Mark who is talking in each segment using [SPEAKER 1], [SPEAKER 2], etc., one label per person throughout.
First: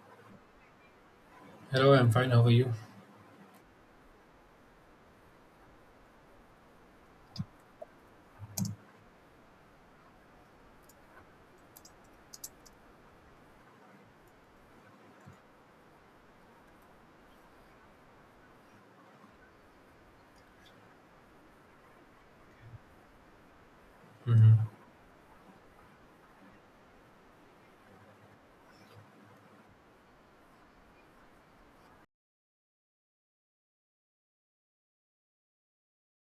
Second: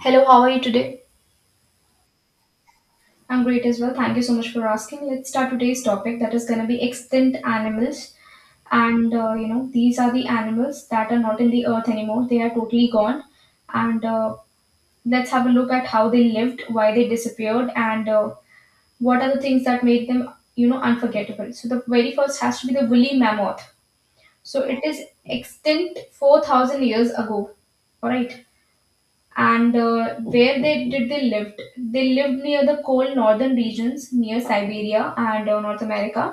[SPEAKER 1] Hello, how are you today?
[SPEAKER 2] Hello, I'm fine. How are you?
[SPEAKER 1] I'm great as well. Thank you so much for asking. Let's start today's topic that is going to be extinct animals. These are the animals that are not in the earth anymore. They are totally gone. And Let's have a look at how they lived, why they disappeared, and what are the things that made them unforgettable. So the very first has to be the woolly mammoth.
[SPEAKER 2] Hmm.
[SPEAKER 1] So it is extinct 4,000 years ago. All right. and Where they lived near the cold northern regions, near Siberia, and North America,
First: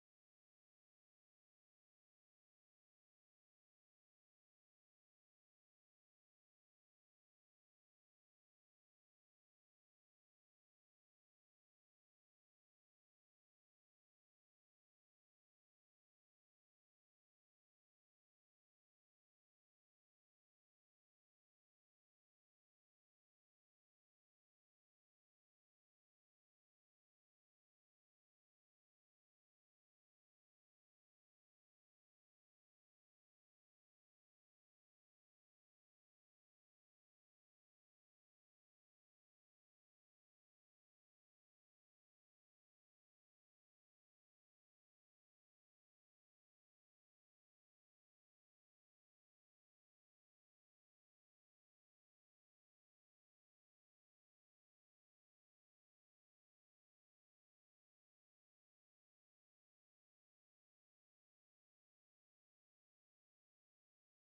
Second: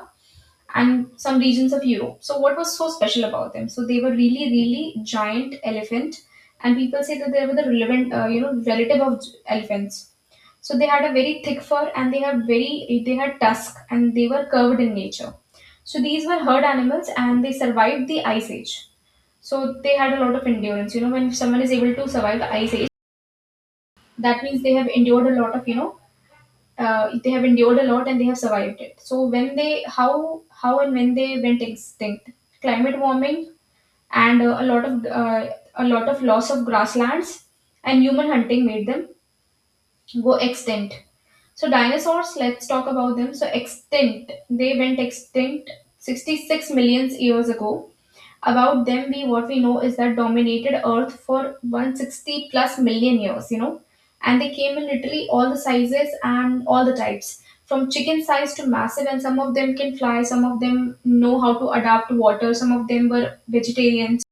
[SPEAKER 1] and some regions of Europe. So what was so special about them? So they were really, really giant elephant. And people say that they were the relevant relative of elephants. So they had a very thick fur, and they had tusk and they were curved in nature. So these were herd animals and they survived the Ice Age. So they had a lot of endurance when someone is able to survive the Ice Age, that means they have endured a lot of, they have endured a lot and they have survived it. So when they, how and when they went extinct? Climate warming, and a lot of, loss of grasslands, and human hunting made them go extinct. So dinosaurs, let's talk about them. So extinct they went extinct 66 millions years ago. About them, we what we know is that dominated earth for 160 plus million years. And they came in literally all the sizes and all the types, from chicken size to massive. And some of them can fly, some of them know how to adapt to water, some of them were vegetarians,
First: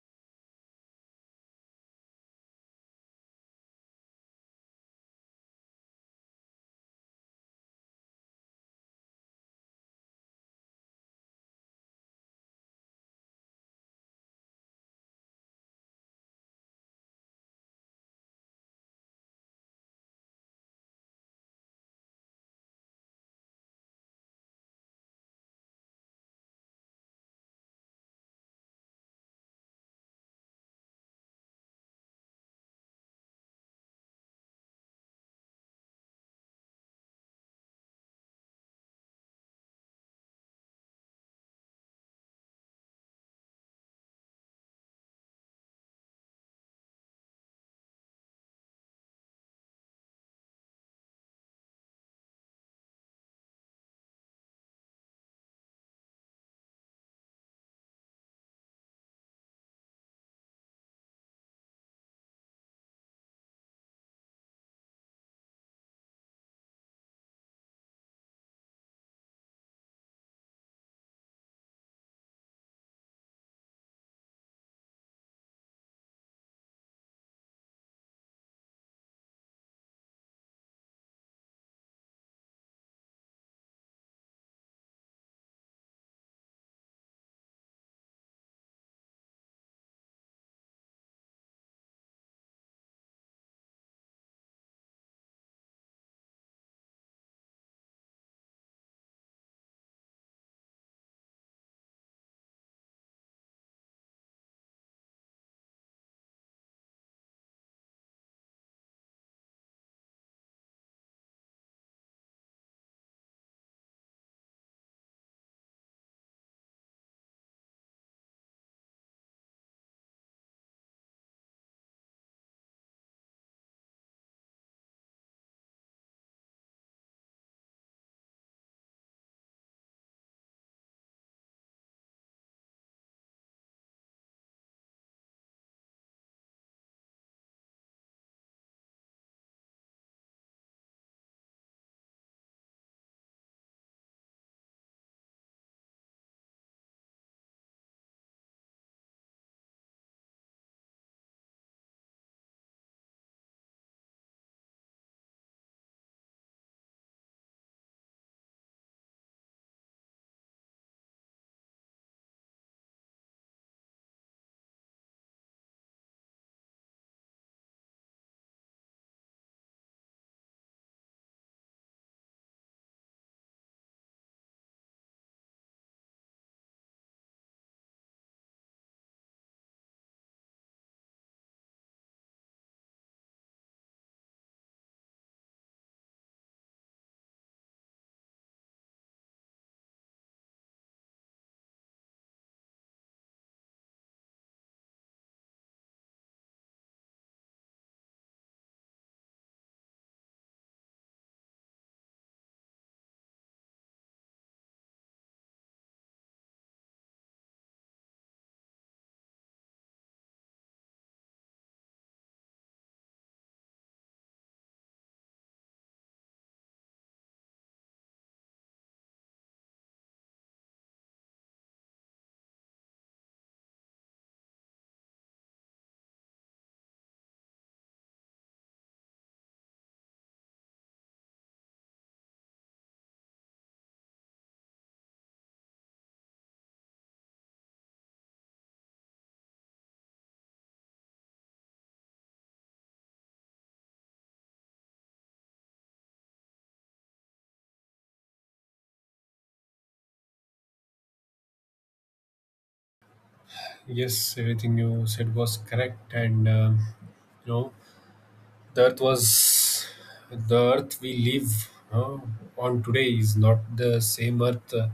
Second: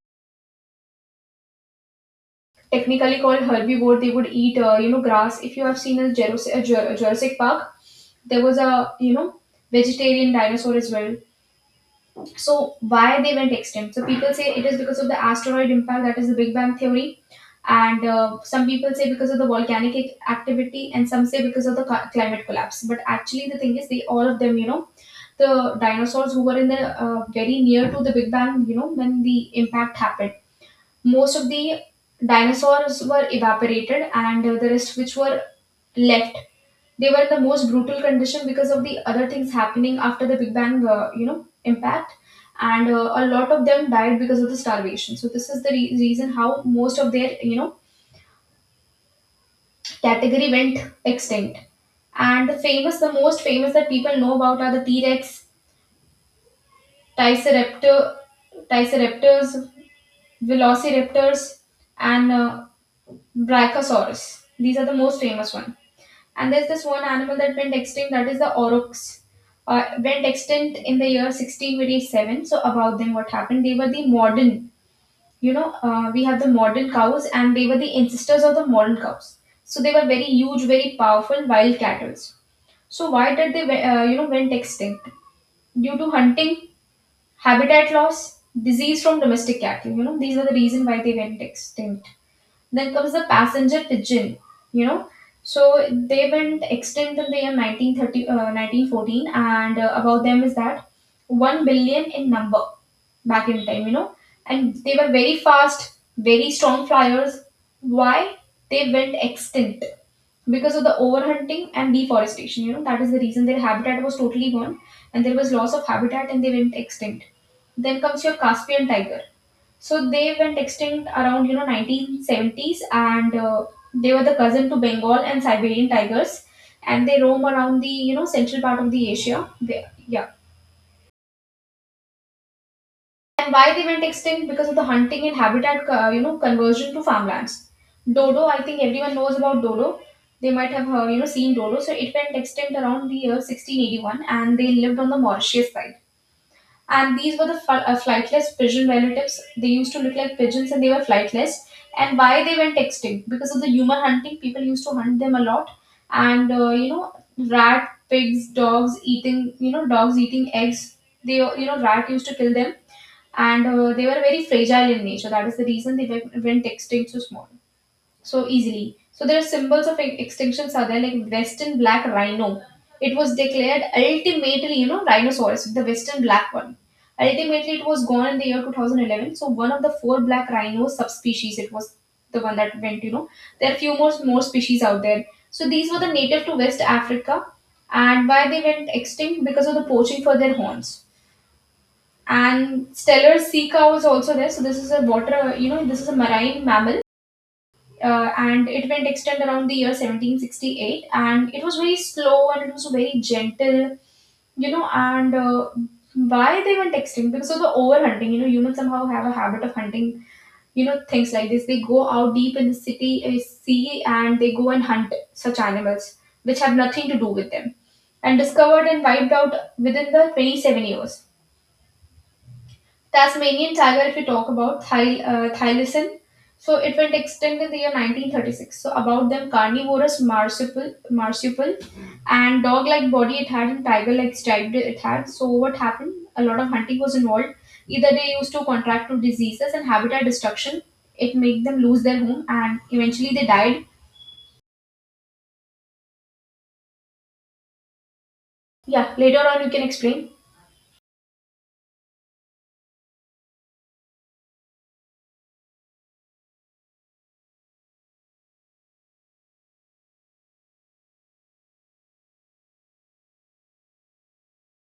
[SPEAKER 1] technically called herbivore. They would eat, grass. If you have seen a Jurassic Park, there was a you know vegetarian dinosaur as well. So why they went extinct? So people say it is because of the asteroid impact, that is the Big Bang theory, and some people say because of the volcanic activity, and some say because of the climate collapse. But actually, the thing is, they all of them, the dinosaurs who were in the very near to the Big Bang, when the impact happened, most of the dinosaurs were evaporated, and the rest which were left, they were in the most brutal condition because of the other things happening after the Big Bang impact. And a lot of them died because of the starvation. So this is the reason how most of their category went extinct. And the most famous that people know about are the T-Rex, triceraptor triceraptors, velociraptors, and brachiosaurus. These are the most famous ones. And there's this one animal that went extinct, that is the aurochs. Went extinct in the year 1687. So about them, what happened? They were the we have the modern cows, and they were the ancestors of the modern cows. So they were very huge, very powerful wild cattle. So why did they went extinct? Due to hunting, habitat loss, disease from domestic cattle. These are the reason why they went extinct. Then comes the passenger pigeon, you know. So they went extinct in the year 1930, 1914, and about them is that 1 billion in number back in time. And they were very fast, very strong flyers. Why? They went extinct because of the overhunting and deforestation. That is the reason their habitat was totally gone, and there was loss of habitat, and they went extinct. Then comes your Caspian tiger. So they went extinct around 1970s, and they were the cousin to Bengal and Siberian tigers, and they roam around the central part of the Asia. And why they went extinct? Because of the hunting and habitat conversion to farmlands. Dodo, I think everyone knows about dodo. They might have seen dodo. So it went extinct around the year 1681, and they lived on the Mauritius side. And these were the flightless pigeon relatives. They used to look like pigeons and they were flightless. And why they went extinct? Because of the human hunting, people used to hunt them a lot. And rat, pigs, dogs eating, eggs. Rat used to kill them, and they were very fragile in nature. That is the reason they went extinct so small so easily. So there are symbols of extinctions are there, like Western black rhino. It was declared ultimately, rhinoceros, the Western black one. Ultimately, it was gone in the year 2011. So one of the four black rhino subspecies, it was the one that went. There are more species out there. So these were the native to West Africa. And why they went extinct? Because of the poaching for their horns. And stellar sea cow is also there. So this is a this is a marine mammal, and it went extant around the year 1768, and it was very slow and it was very gentle and why they went extinct? Because of the overhunting. Humans somehow have a habit of hunting things like this. They go out deep in the city, sea, and they go and hunt such animals which have nothing to do with them, and discovered and wiped out within the 27 years. Tasmanian tiger, if you talk about thylacine, so it went extinct in the year 1936. So about them, carnivorous marsupial, and dog-like body it had, and tiger-like striped it had. So what happened? A lot of hunting was involved. Either they used to contract to diseases and habitat destruction. It made them lose their home, and eventually they died. Yeah, later on you can explain.
[SPEAKER 2] Yes, everything you said was correct, and you know the Earth was the Earth we live uh, on today is not the same Earth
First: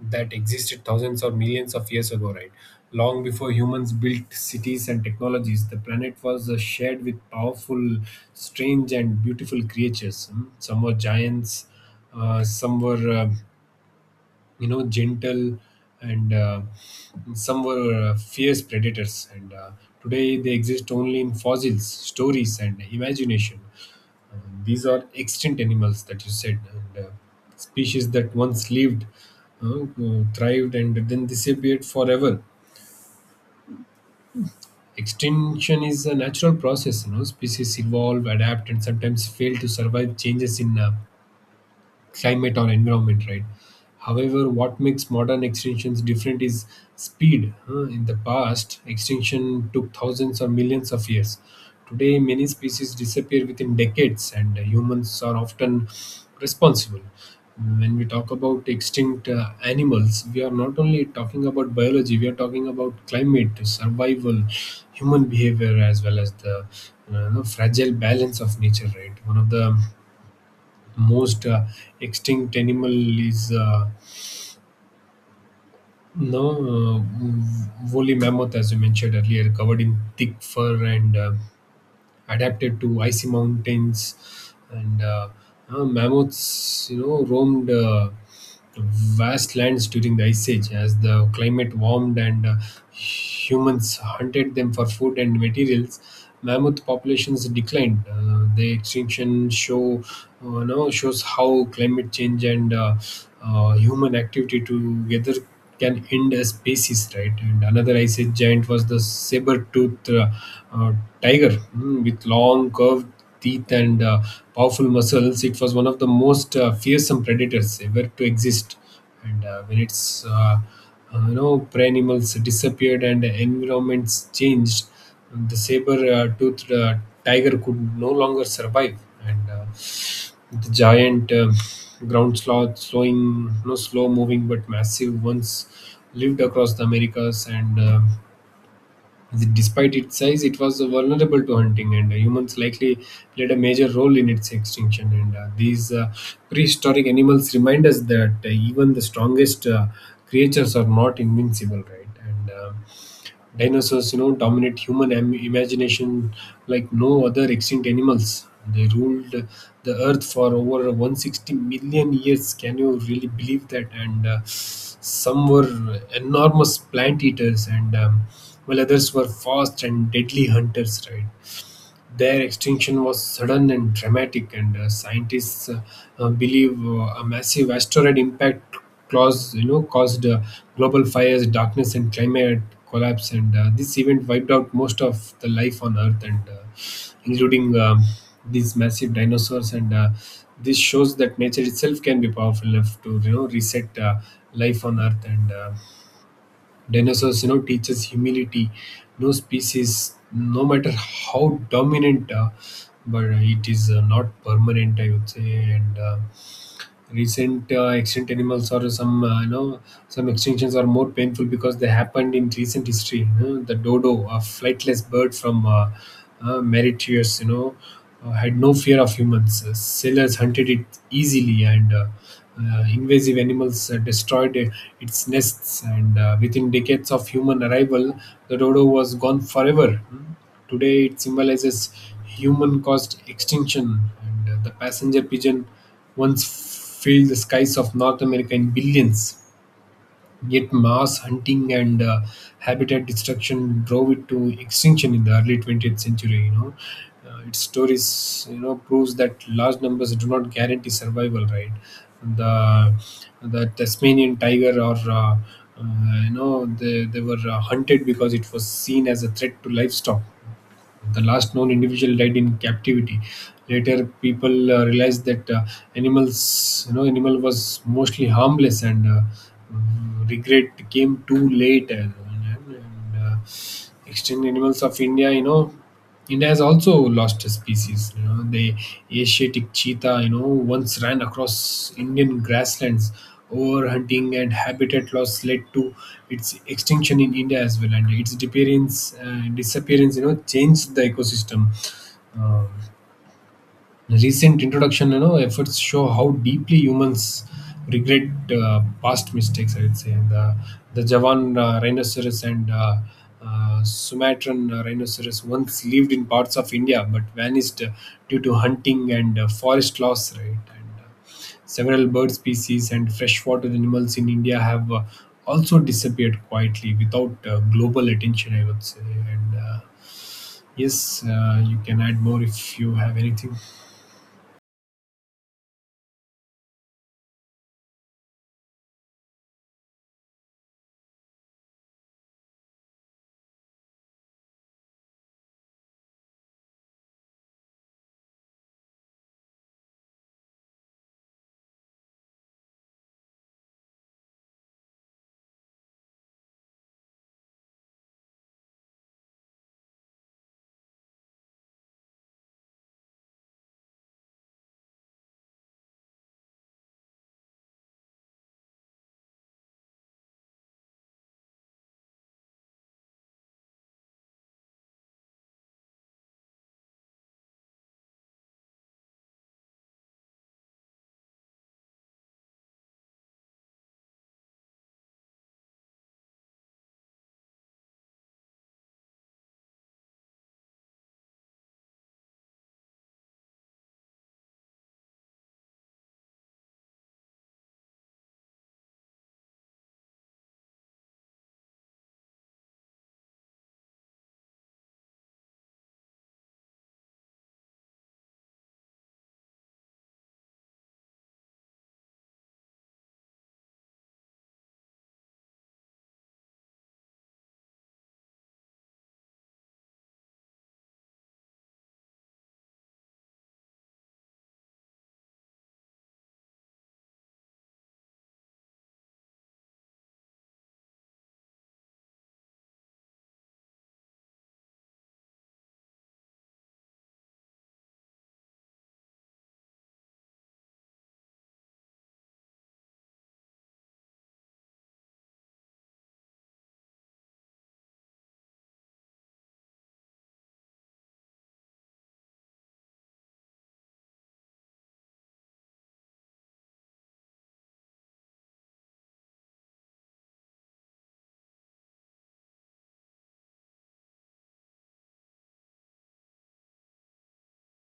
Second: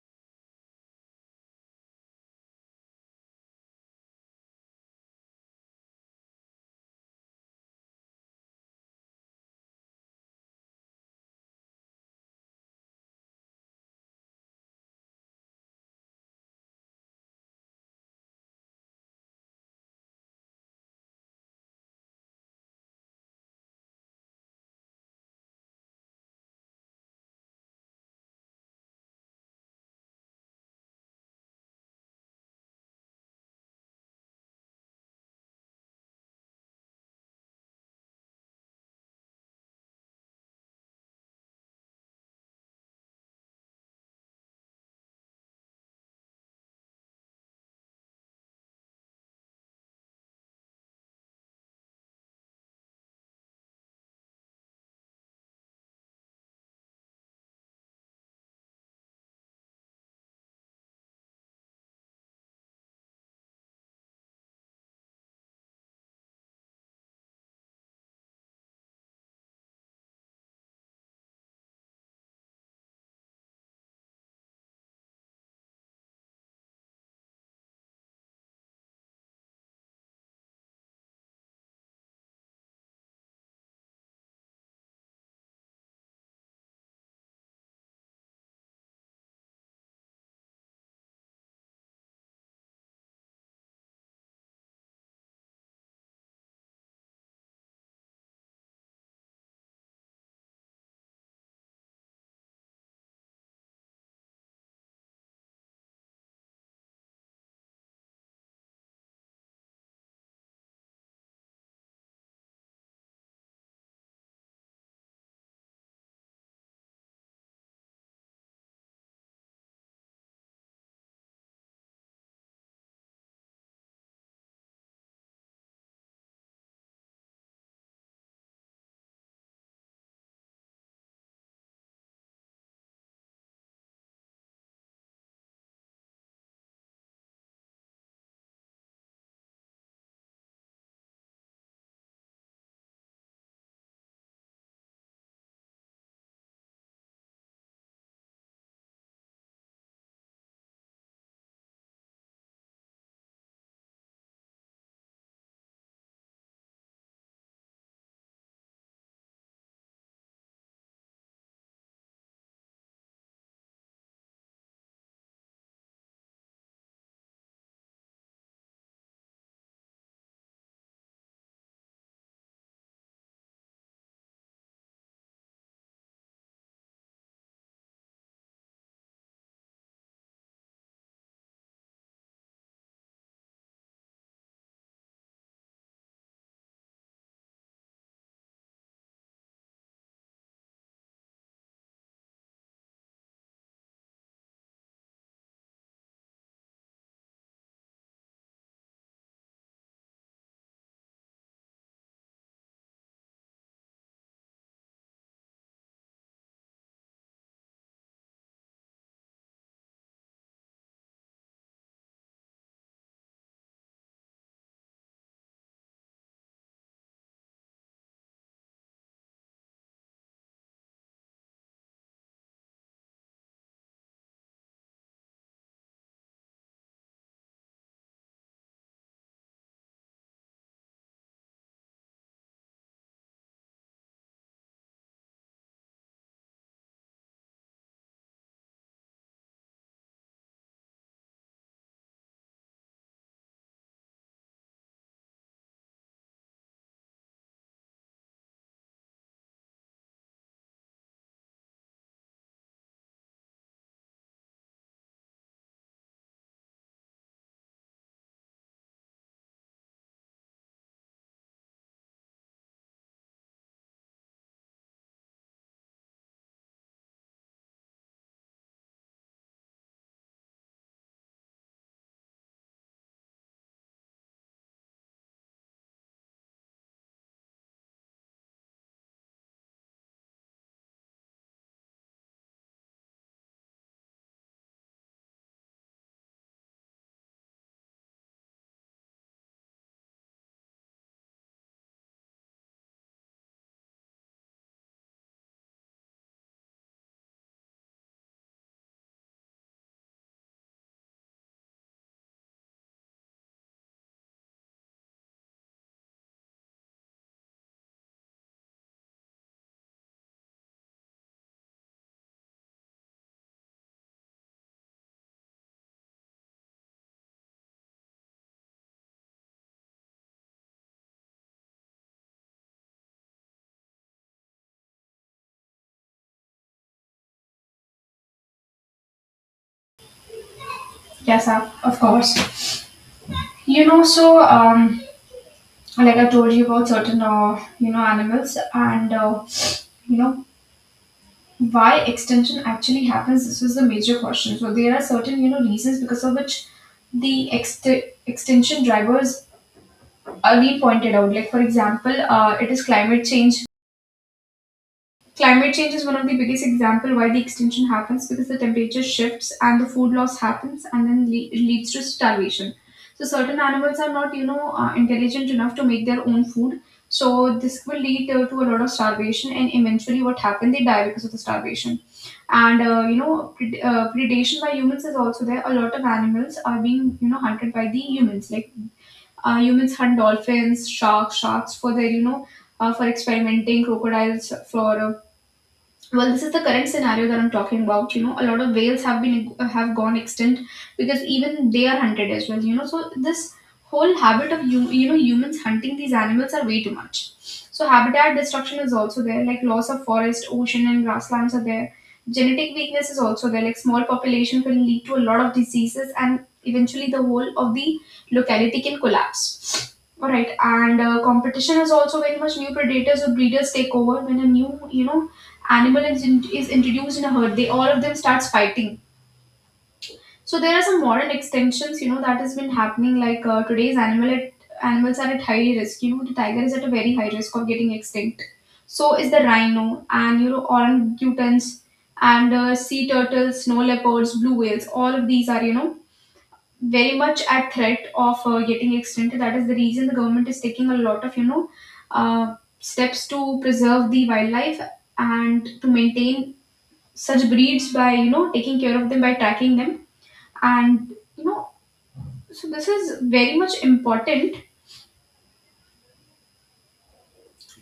[SPEAKER 2] that existed thousands or millions of years ago, right? Long before humans built cities and technologies, the planet was shared with powerful, strange, and beautiful creatures. Hmm? Some were giants, some were gentle and some were fierce predators and today they exist only in fossils, stories, and imagination. Uh, these are extinct animals that you said, and species that once lived, thrived, and then disappeared forever. Extinction is a natural process. You know, species evolve, adapt, and sometimes fail to survive changes in climate or environment, right? However, what makes modern extinctions different is speed. Huh? In the past, extinction took thousands or millions of years. Today, many species disappear within decades, and humans are often responsible. When we talk about extinct animals, we are not only talking about biology, we are talking about climate, survival, human behavior, as well as the fragile balance of nature, right? One of the most extinct animal is, no, woolly mammoth, as you mentioned earlier, covered in thick fur and adapted to icy mountains, and mammoths, roamed vast lands during the Ice Age. As the climate warmed and humans hunted them for food and materials, mammoth populations declined. The extinction show no, shows how climate change and human activity together can end a species, right? And another Ice Age giant was the saber-toothed uh, tiger, with long, curved teeth and powerful muscles. It was one of the most fearsome predators ever to exist. And when its prey animals disappeared and environments changed, the saber-toothed tiger could no longer survive. And the giant ground sloth, slowing, no slow moving but massive ones, lived across the Americas and. Despite its size, it was vulnerable to hunting, and humans likely played a major role in its extinction. And these prehistoric animals remind us that even the strongest creatures are not invincible, right? And dinosaurs, you know, dominate human imagination like no other extinct animals. They ruled the earth for over 160 million years. Can you really believe that? And some were enormous plant eaters, and while others were fast and deadly hunters, right? Their extinction was sudden and dramatic, and scientists believe a massive asteroid impact caused global fires, darkness, and climate collapse. And this event wiped out most of the life on Earth, and including these massive dinosaurs. And this shows that nature itself can be powerful enough to, you know, reset life on Earth. And dinosaurs, you know, teaches humility. No species, no matter how dominant, but it is, not permanent, I would say. And recent extinct animals, or some, some extinctions are more painful because they happened in recent history. You know, the dodo, a flightless bird from Mauritius, had no fear of humans. Sailors hunted it easily, and invasive animals destroyed its nests, and within decades of human arrival, the dodo was gone forever. Hmm. Today, it symbolizes human caused extinction, and the passenger pigeon once filled the skies of North America in billions. Yet, mass hunting and habitat destruction drove it to extinction in the early 20th century. Its stories, you know, proves that large numbers do not guarantee survival. Right, the Tasmanian tiger, or they were hunted because it was seen as a threat to livestock. The last known individual died in captivity. Later, people realized that, animal was mostly harmless, and regret came too late. And extinct animals of India, you know. India has also lost a species. You know, the Asiatic cheetah, you know, once ran across Indian grasslands. Overhunting and habitat loss led to its extinction in India as well, and its disappearance, you know, changed the ecosystem. Um, Recent introduction, you know, efforts show how deeply humans regret past mistakes, I would say. And the Javan rhinoceros and Sumatran rhinoceros once lived in parts of India, but vanished due to hunting and forest loss, right? And several bird species and freshwater animals in India have also disappeared quietly without global attention, I would say. And yes, you can add more if you have anything.
[SPEAKER 1] Yes, of course. So like I told you about certain animals, and you know why extinction actually happens, this was the major question. So there are certain reasons because of which the extinction drivers are being pointed out, like for example, it is climate change. Climate change is one of the biggest example why the extinction happens, because the temperature shifts and the food loss happens, and then it leads to starvation. So certain animals are not intelligent enough to make their own food. So this will lead to a lot of starvation, and eventually what happened, they die because of the starvation. And predation by humans is also there. A lot of animals are being hunted by the humans, like humans hunt dolphins, sharks for their for experimenting, crocodiles for well, this is the current scenario that I'm talking about. A lot of whales have gone extinct because even they are hunted as well. So this whole habit of humans hunting these animals are way too much. So habitat destruction is also there, like loss of forest, ocean, and grasslands are there. Genetic weakness is also there, like small population can lead to a lot of diseases, and eventually the whole of the locality can collapse. All right. And competition is also very much, new predators or breeders take over. When a new animal is introduced in a herd, they, all of them, starts fighting. So there are some modern extinctions, that has been happening. Like today's animals are at high risk. The tiger is at a very high risk of getting extinct, so is the rhino, and orangutans, and sea turtles, snow leopards, blue whales, all of these are very much at threat of getting extinct. That is the reason the government is taking a lot of uh, steps to preserve the wildlife, and to maintain such breeds by taking care of them, by tracking them, and so this is very much important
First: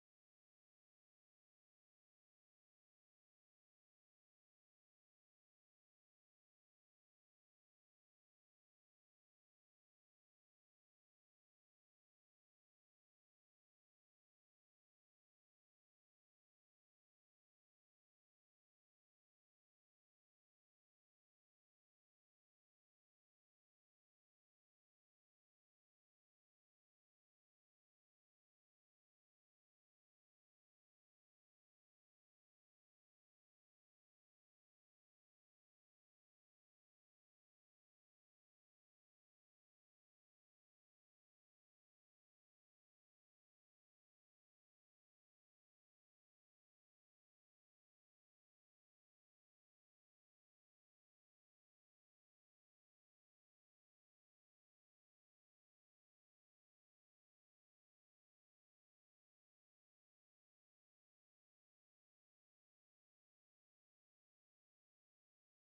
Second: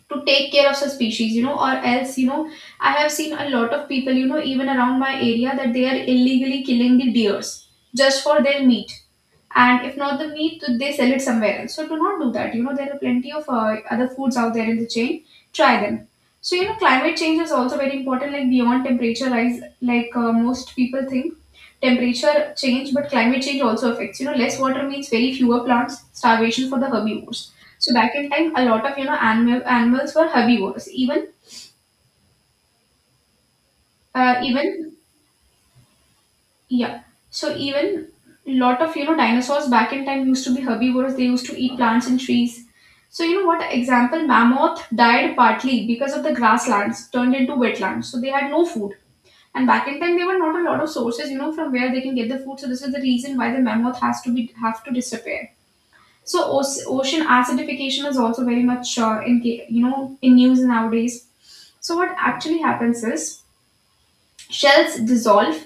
[SPEAKER 1] to take care of such species, or else, I have seen a lot of people, even around my area, that they are illegally killing the deers just for their meat. And if not the meat, they sell it somewhere else. So do not do that. There are plenty of Other foods out there in the chain. Try them. So you know climate change is also very important, like beyond temperature rise, like most people think temperature change, but climate change also affects, you know, less water means very fewer plants, starvation for the herbivores. So back in time, a lot of, you know, animals were herbivores even even. Yeah. So even lot of, you know, dinosaurs back in time used to be herbivores. They used to eat plants and trees. So you know what example? Mammoth died partly because of the grasslands turned into wetlands. So they had no food. And back in time, there were not a lot of sources, you know, from where they can get the food. So this is the reason why the mammoth has to be have to disappear. So ocean acidification is also very much in you know, in news nowadays. So what actually happens is shells dissolve,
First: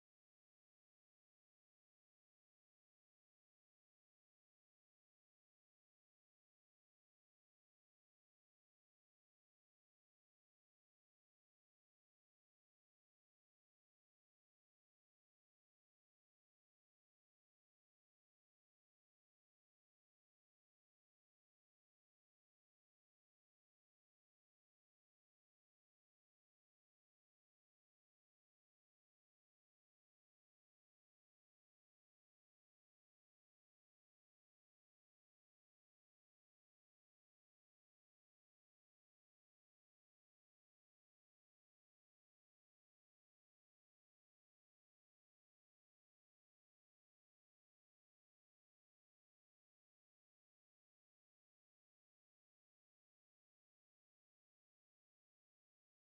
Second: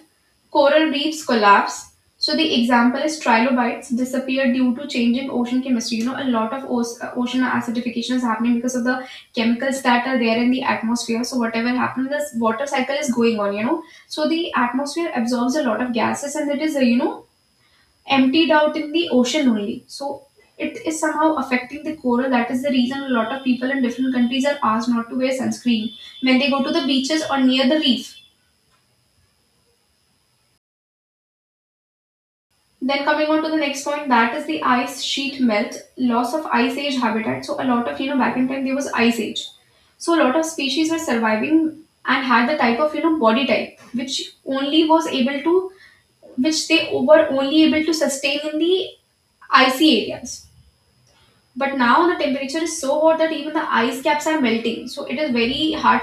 [SPEAKER 1] coral reefs collapse. So the example is trilobites disappear due to changing ocean chemistry. You know, a lot of ocean acidification is happening because of the chemicals that are there in the atmosphere. So whatever happens, this water cycle is going on. You know, so the atmosphere absorbs a lot of gases and it is you know, emptied out in the ocean only. So it is somehow affecting the coral. That is the reason a lot of people in different countries are asked not to wear sunscreen when they go to the beaches or near the reef. Then coming on to the next point, that is the ice sheet melt, loss of ice age habitat. So a lot of, you know, back in time there was ice age, so a lot of species were surviving and had the type of, you know, body type which only was able to, which they were only able to sustain in the icy areas. But now the temperature is so hot that even the ice caps are melting, so it is very hard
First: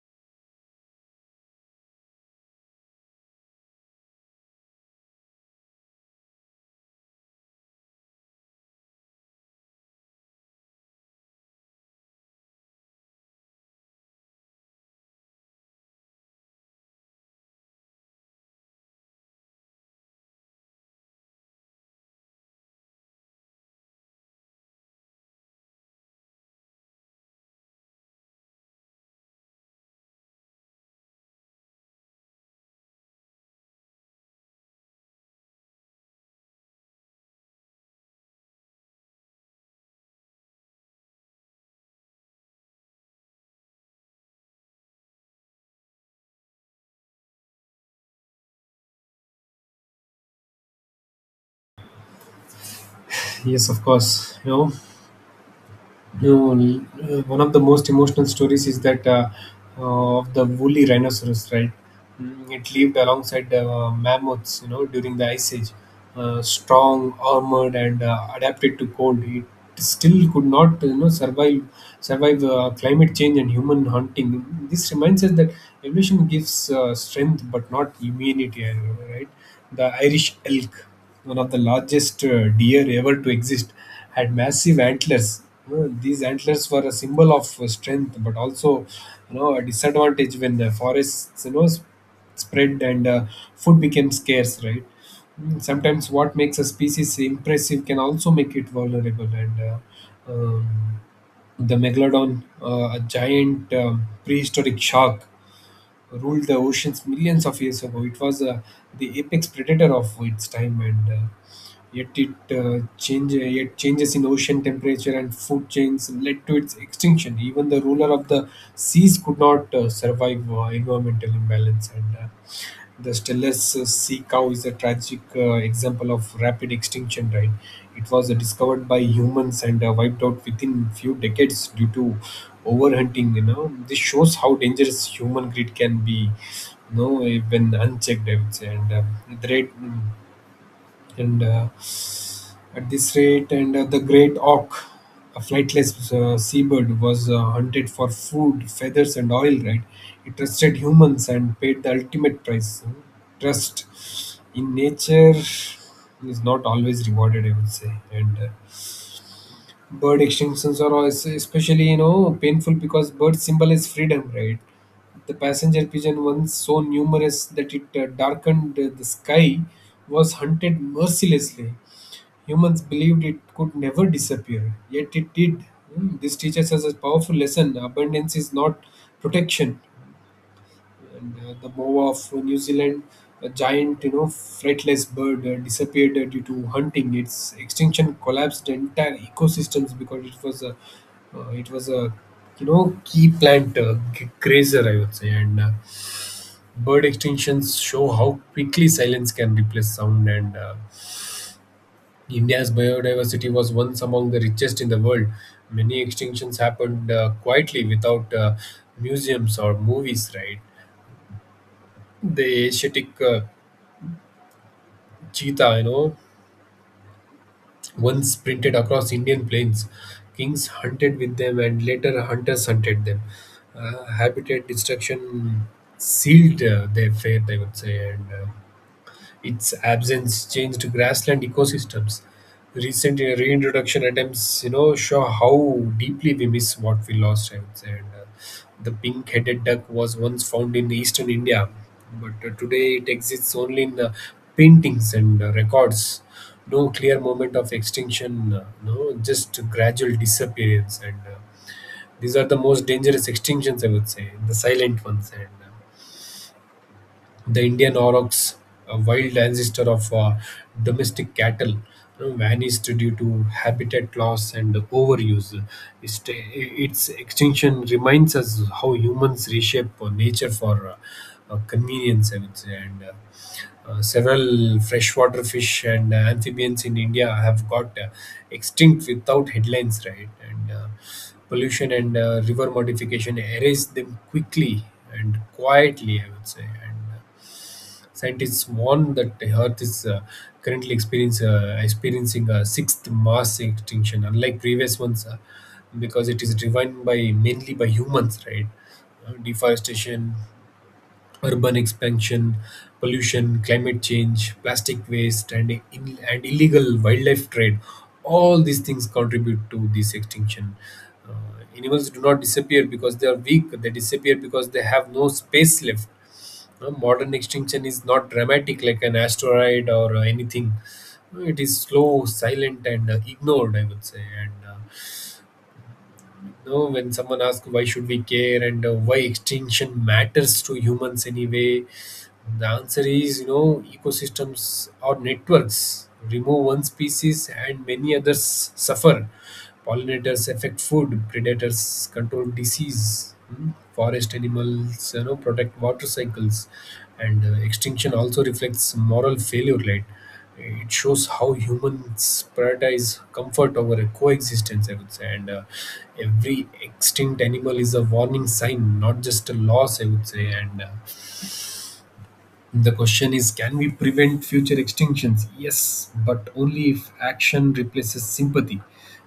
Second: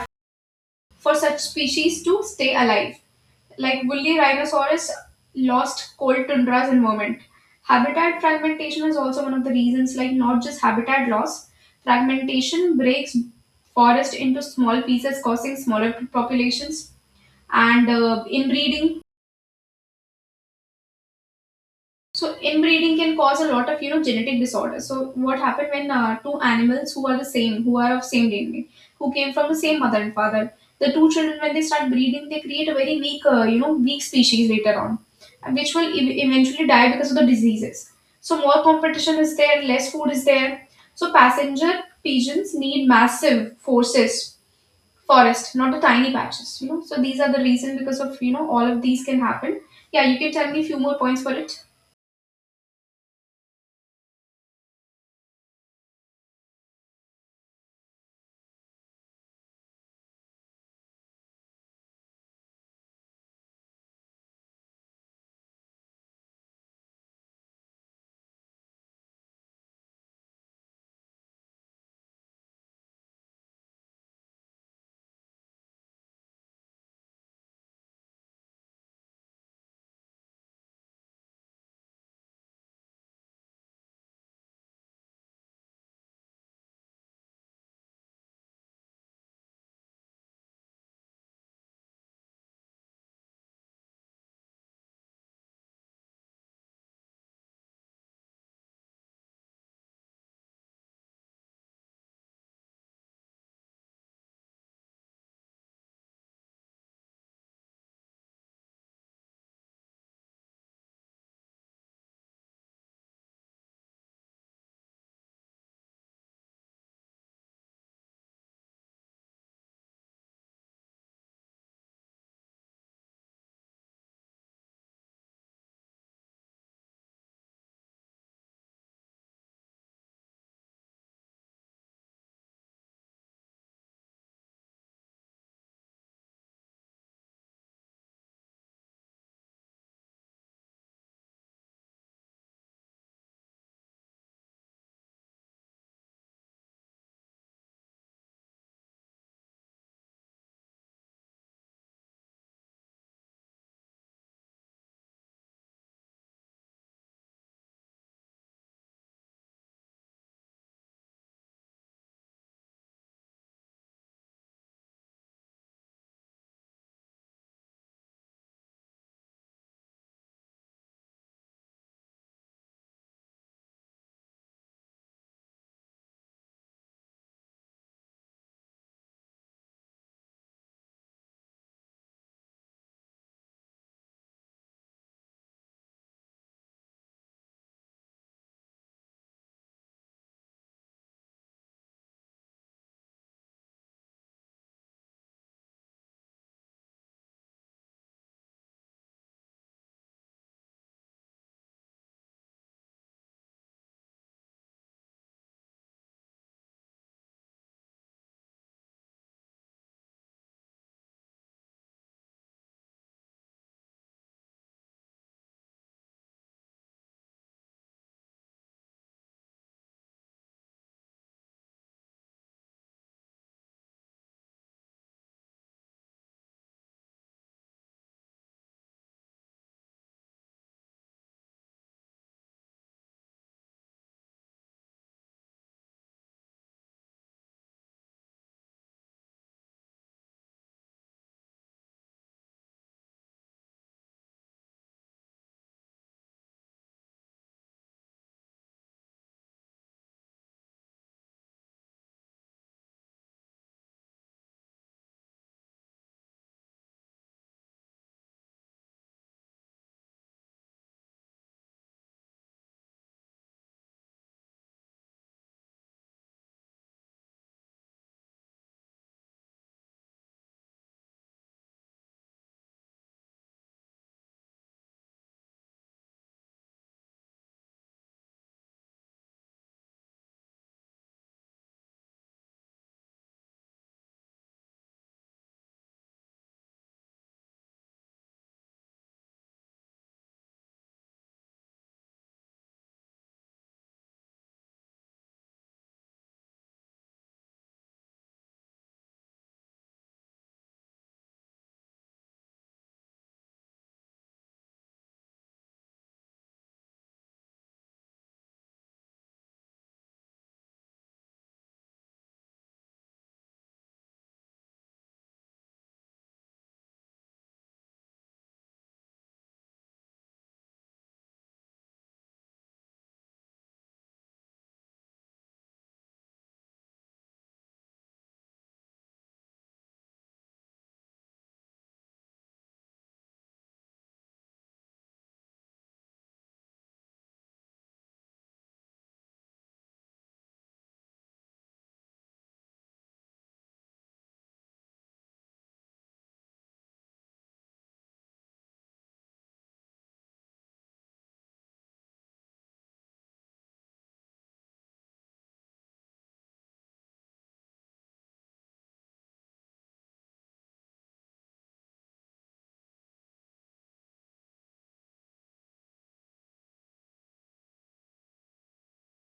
[SPEAKER 1] for such species to stay alive. Like woolly rhinoceros lost cold tundras environment. Habitat fragmentation is also one of the reasons, like not just habitat loss. Fragmentation breaks forest into small pieces, causing smaller populations and inbreeding. So inbreeding can cause a lot of, you know, genetic disorders. So what happened when two animals who are the same, who are of same DNA, who came from the same mother and father, the two children when they start breeding, they create a very weak you know, weak species later on, and which will eventually die because of the diseases. So more competition is there, less food is there. So passenger pigeons need massive forces, forest, not the tiny patches. You know, so these are the reason because of, you know, all of these can happen. Yeah, you can tell me a few more points for it.
[SPEAKER 2] Yes, of course. You know, you, one of the most emotional stories is that of the woolly rhinoceros, right? It lived alongside mammoths, you know, during the Ice Age. Strong, armored, and adapted to cold, it still could not, you know, survive climate change and human hunting. This reminds us that evolution gives strength but not immunity, right? The Irish elk, one of the largest deer ever to exist, had massive antlers. You know, these antlers were a symbol of strength, but also, you know, a disadvantage when the forests, you know, spread and food became scarce. Right. Sometimes what makes a species impressive can also make it vulnerable. And um, the megalodon, a giant, prehistoric shark, ruled the oceans millions of years ago. It was the apex predator of its time, and yet it, change yet changes in ocean temperature and food chains led to its extinction. Even the ruler of the seas could not survive environmental imbalance, and the Stelis sea cow is a tragic example of rapid extinction, right? It was discovered by humans and wiped out within few decades due to overhunting, you know. This shows how dangerous human greed can be, when unchecked, I would say. The rate, mm, and at this rate, and the great auk, a flightless seabird, was hunted for food, feathers, and oil, right? It trusted humans and paid the ultimate price. Trust in nature is not always rewarded, I would say. And bird extinctions are also especially, you know, painful because bird symbolize freedom, right? The passenger pigeon, once so numerous that it darkened the sky, was hunted mercilessly. Humans believed it could never disappear, yet it did. Hmm. This teaches us a powerful lesson: abundance is not protection. And the boa of New Zealand, a giant, you know, fretless bird, disappeared due to hunting. Its extinction collapsed entire ecosystems because it it was a, you know, key plant, grazer, I would say. And bird extinctions show how quickly silence can replace sound, and India's biodiversity was once among the richest in the world. Many extinctions happened quietly without museums or movies, right? The Asiatic cheetah, you know, once sprinted across Indian plains. Kings hunted with them, and later hunters hunted them. Habitat destruction sealed their fate, I would say, and its absence changed grassland ecosystems. Recent reintroduction attempts, you know, show how deeply we miss what we lost, I would say. And the pink-headed duck was once found in eastern India, but today it exists only in paintings and records. No clear moment of extinction, no, just gradual disappearance. And these are the most dangerous extinctions, I would say, the silent ones. And the Indian aurochs, a wild ancestor of domestic cattle, you know, vanished due to habitat loss and overuse. Its extinction reminds us how humans reshape nature for convenience, I would say. And several freshwater fish and amphibians in India have got extinct without headlines, right? And pollution and river modification erase them quickly and quietly, I would say. And scientists warn that the Earth is currently experiencing a sixth mass extinction, unlike previous ones, because it is driven by mainly by humans, right? Deforestation, urban expansion, pollution, climate change, plastic waste, and illegal wildlife trade. All these things contribute to this extinction. Uh, Animals do not disappear because they are weak. They disappear because they have no space left. Modern extinction is not dramatic like an asteroid, or anything. No, it is slow, silent, and ignored, I would say. And you know, when someone asks why should we care, and why extinction matters to humans anyway, the answer is, you know, ecosystems or networks. Remove one species and many others suffer. Pollinators affect food, predators control disease, hmm, forest animals, you know, protect water cycles, and extinction also reflects moral failure, right? It shows how humans prioritize comfort over a coexistence, I would say, and every extinct animal is a warning sign, not just a loss, I would say, and the question is, can we prevent future extinctions? Yes, but only if action replaces sympathy.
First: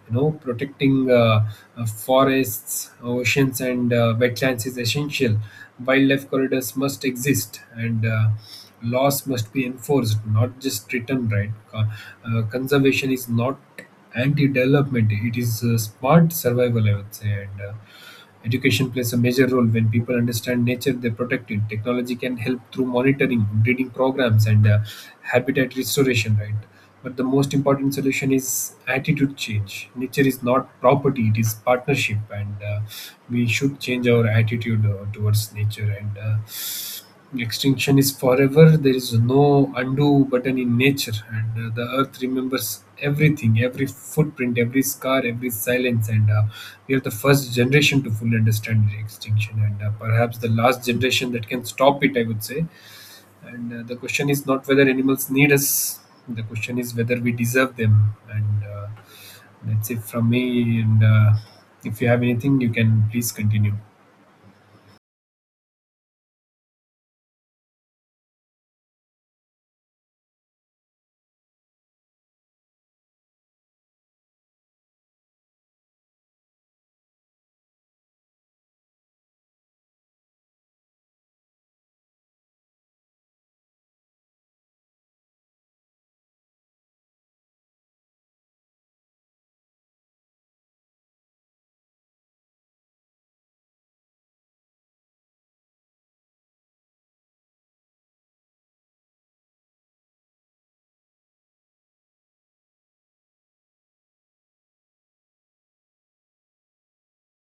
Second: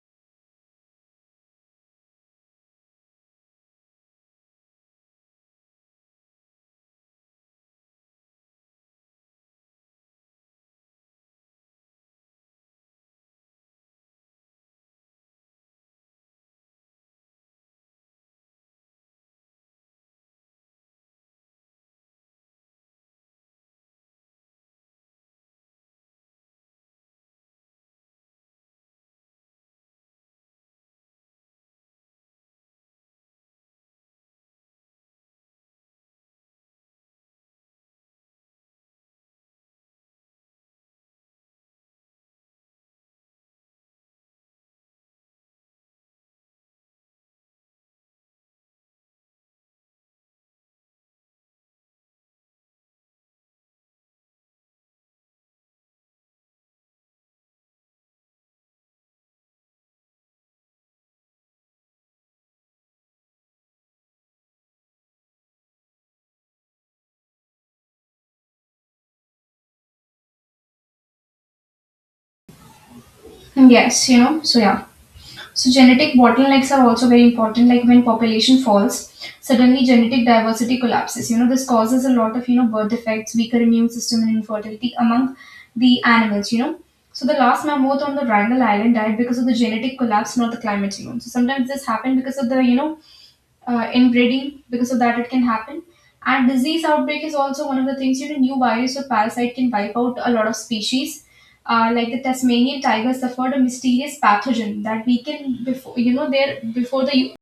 [SPEAKER 2] You know, protecting, forests, oceans, and wetlands is essential. Wildlife corridors must exist, and laws must be enforced, not just written, right. Conservation is not anti-development, it is smart survival, I would say, and education plays a major role. When people understand nature, they protect it. Technology can help through monitoring, breeding programs, and habitat restoration, right. But the most important solution is attitude change. Nature is not property, it is partnership, and we should change our attitude towards nature, and extinction is forever. There is no undo button in nature, and the earth remembers everything: every footprint, every scar, every silence. And we are the first generation to fully understand the extinction, and perhaps the last generation that can stop it, I would say. And the question is not whether animals need us, the question is whether we deserve them. And that's it from me. And if you have anything, you can please continue.
[SPEAKER 1] Yes, you know, so yeah. So genetic bottlenecks are also very important. Like when population falls, suddenly genetic diversity collapses. You know, this causes a lot of, you know, birth defects, weaker immune system, and infertility among the animals. You know, so the last mammoth on the Wrangel Island died because of the genetic collapse, not the climate change. So sometimes this happened because of the, you know, inbreeding. Because of that, it can happen. And disease outbreak is also one of the things. You know, new virus or parasite can wipe out a lot of species like the Tasmanian tiger suffered a mysterious pathogen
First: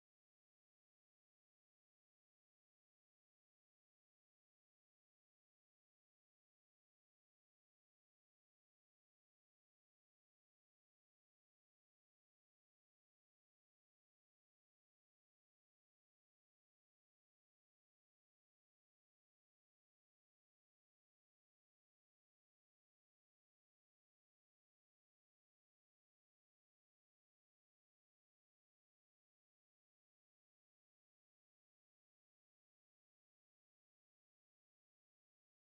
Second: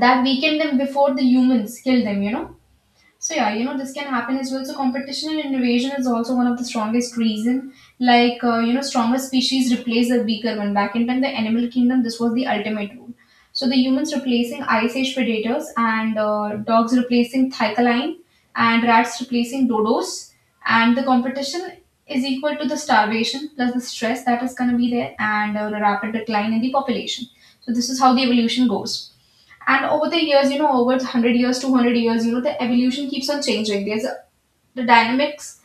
[SPEAKER 1] that weakened them before the humans killed them, you know. So yeah, you know, this can happen as well. So competition and innovation is also one of the strongest reason. Like you know, stronger species replace the weaker one. Back in time, the animal kingdom, this was the ultimate rule. So the humans replacing ice age predators, and dogs replacing thylacine, and rats replacing dodos, and the competition is equal to the starvation plus the stress that is going to be there, and the rapid decline in the population. So this is how the evolution goes. And over the years, you know, over 100 years, 200 years, you know, the evolution keeps on changing. The dynamics,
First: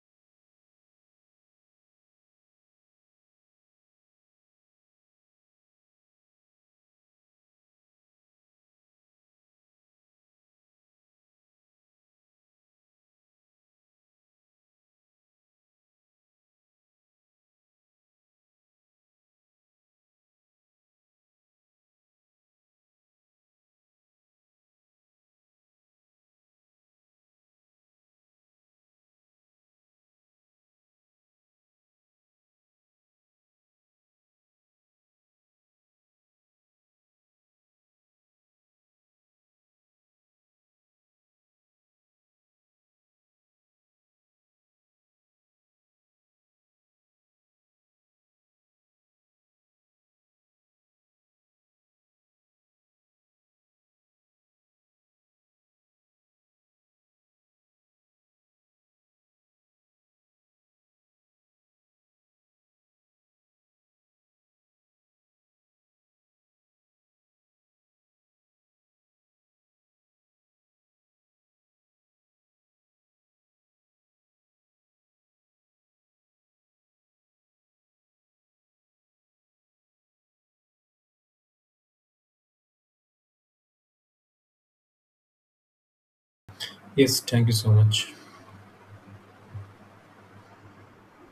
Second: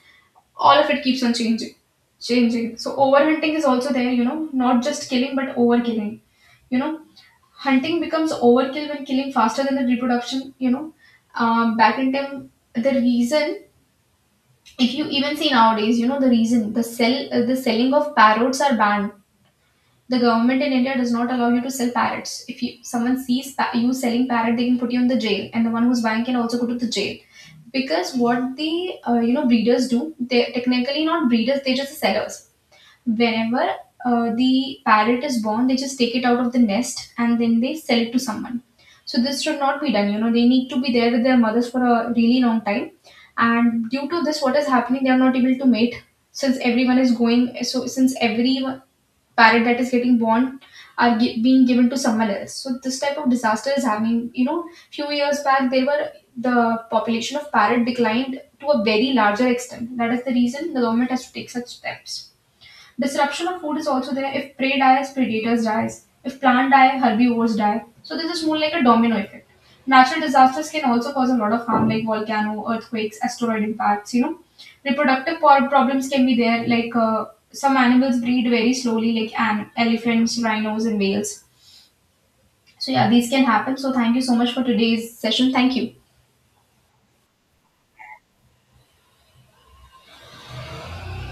[SPEAKER 1] all of it keeps on changing. So overhunting is also there, you know, not just killing but overkilling. You know, hunting becomes overkill when killing faster than the reproduction, you know. Back in time, the reason, if you even see nowadays, you know, the reason, the selling of parrots are banned. The government in India does not allow you to sell parrots. If you, someone sees you selling parrot, they can put you in the jail, and the one who's buying can also go to the jail. Because what the you know, breeders do, they technically not breeders, they're just sellers. Whenever the parrot is born, they just take it out of the nest and then they sell it to someone. So this should not be done. You know, they need to be there with their mothers for a really long time, and due to this, what is happening? They are not able to mate since every parent that is getting born are being given to someone else. So this type of disaster is having, you know, few years back they were, the population of parrot declined to a very larger extent. That is the reason the government has to take such steps. Disruption of food is also there. If prey dies, predators dies. If plant die, herbivores die. So this is more like a domino effect. Natural disasters can also cause a lot of harm, like volcano, earthquakes, asteroid impacts. You know, reproductive problems can be there. Like some animals breed very slowly, like elephants, rhinos, and whales. So yeah, these can happen. So thank you so much for today's session. Thank you.
[SPEAKER 2] Yes, thank you so much.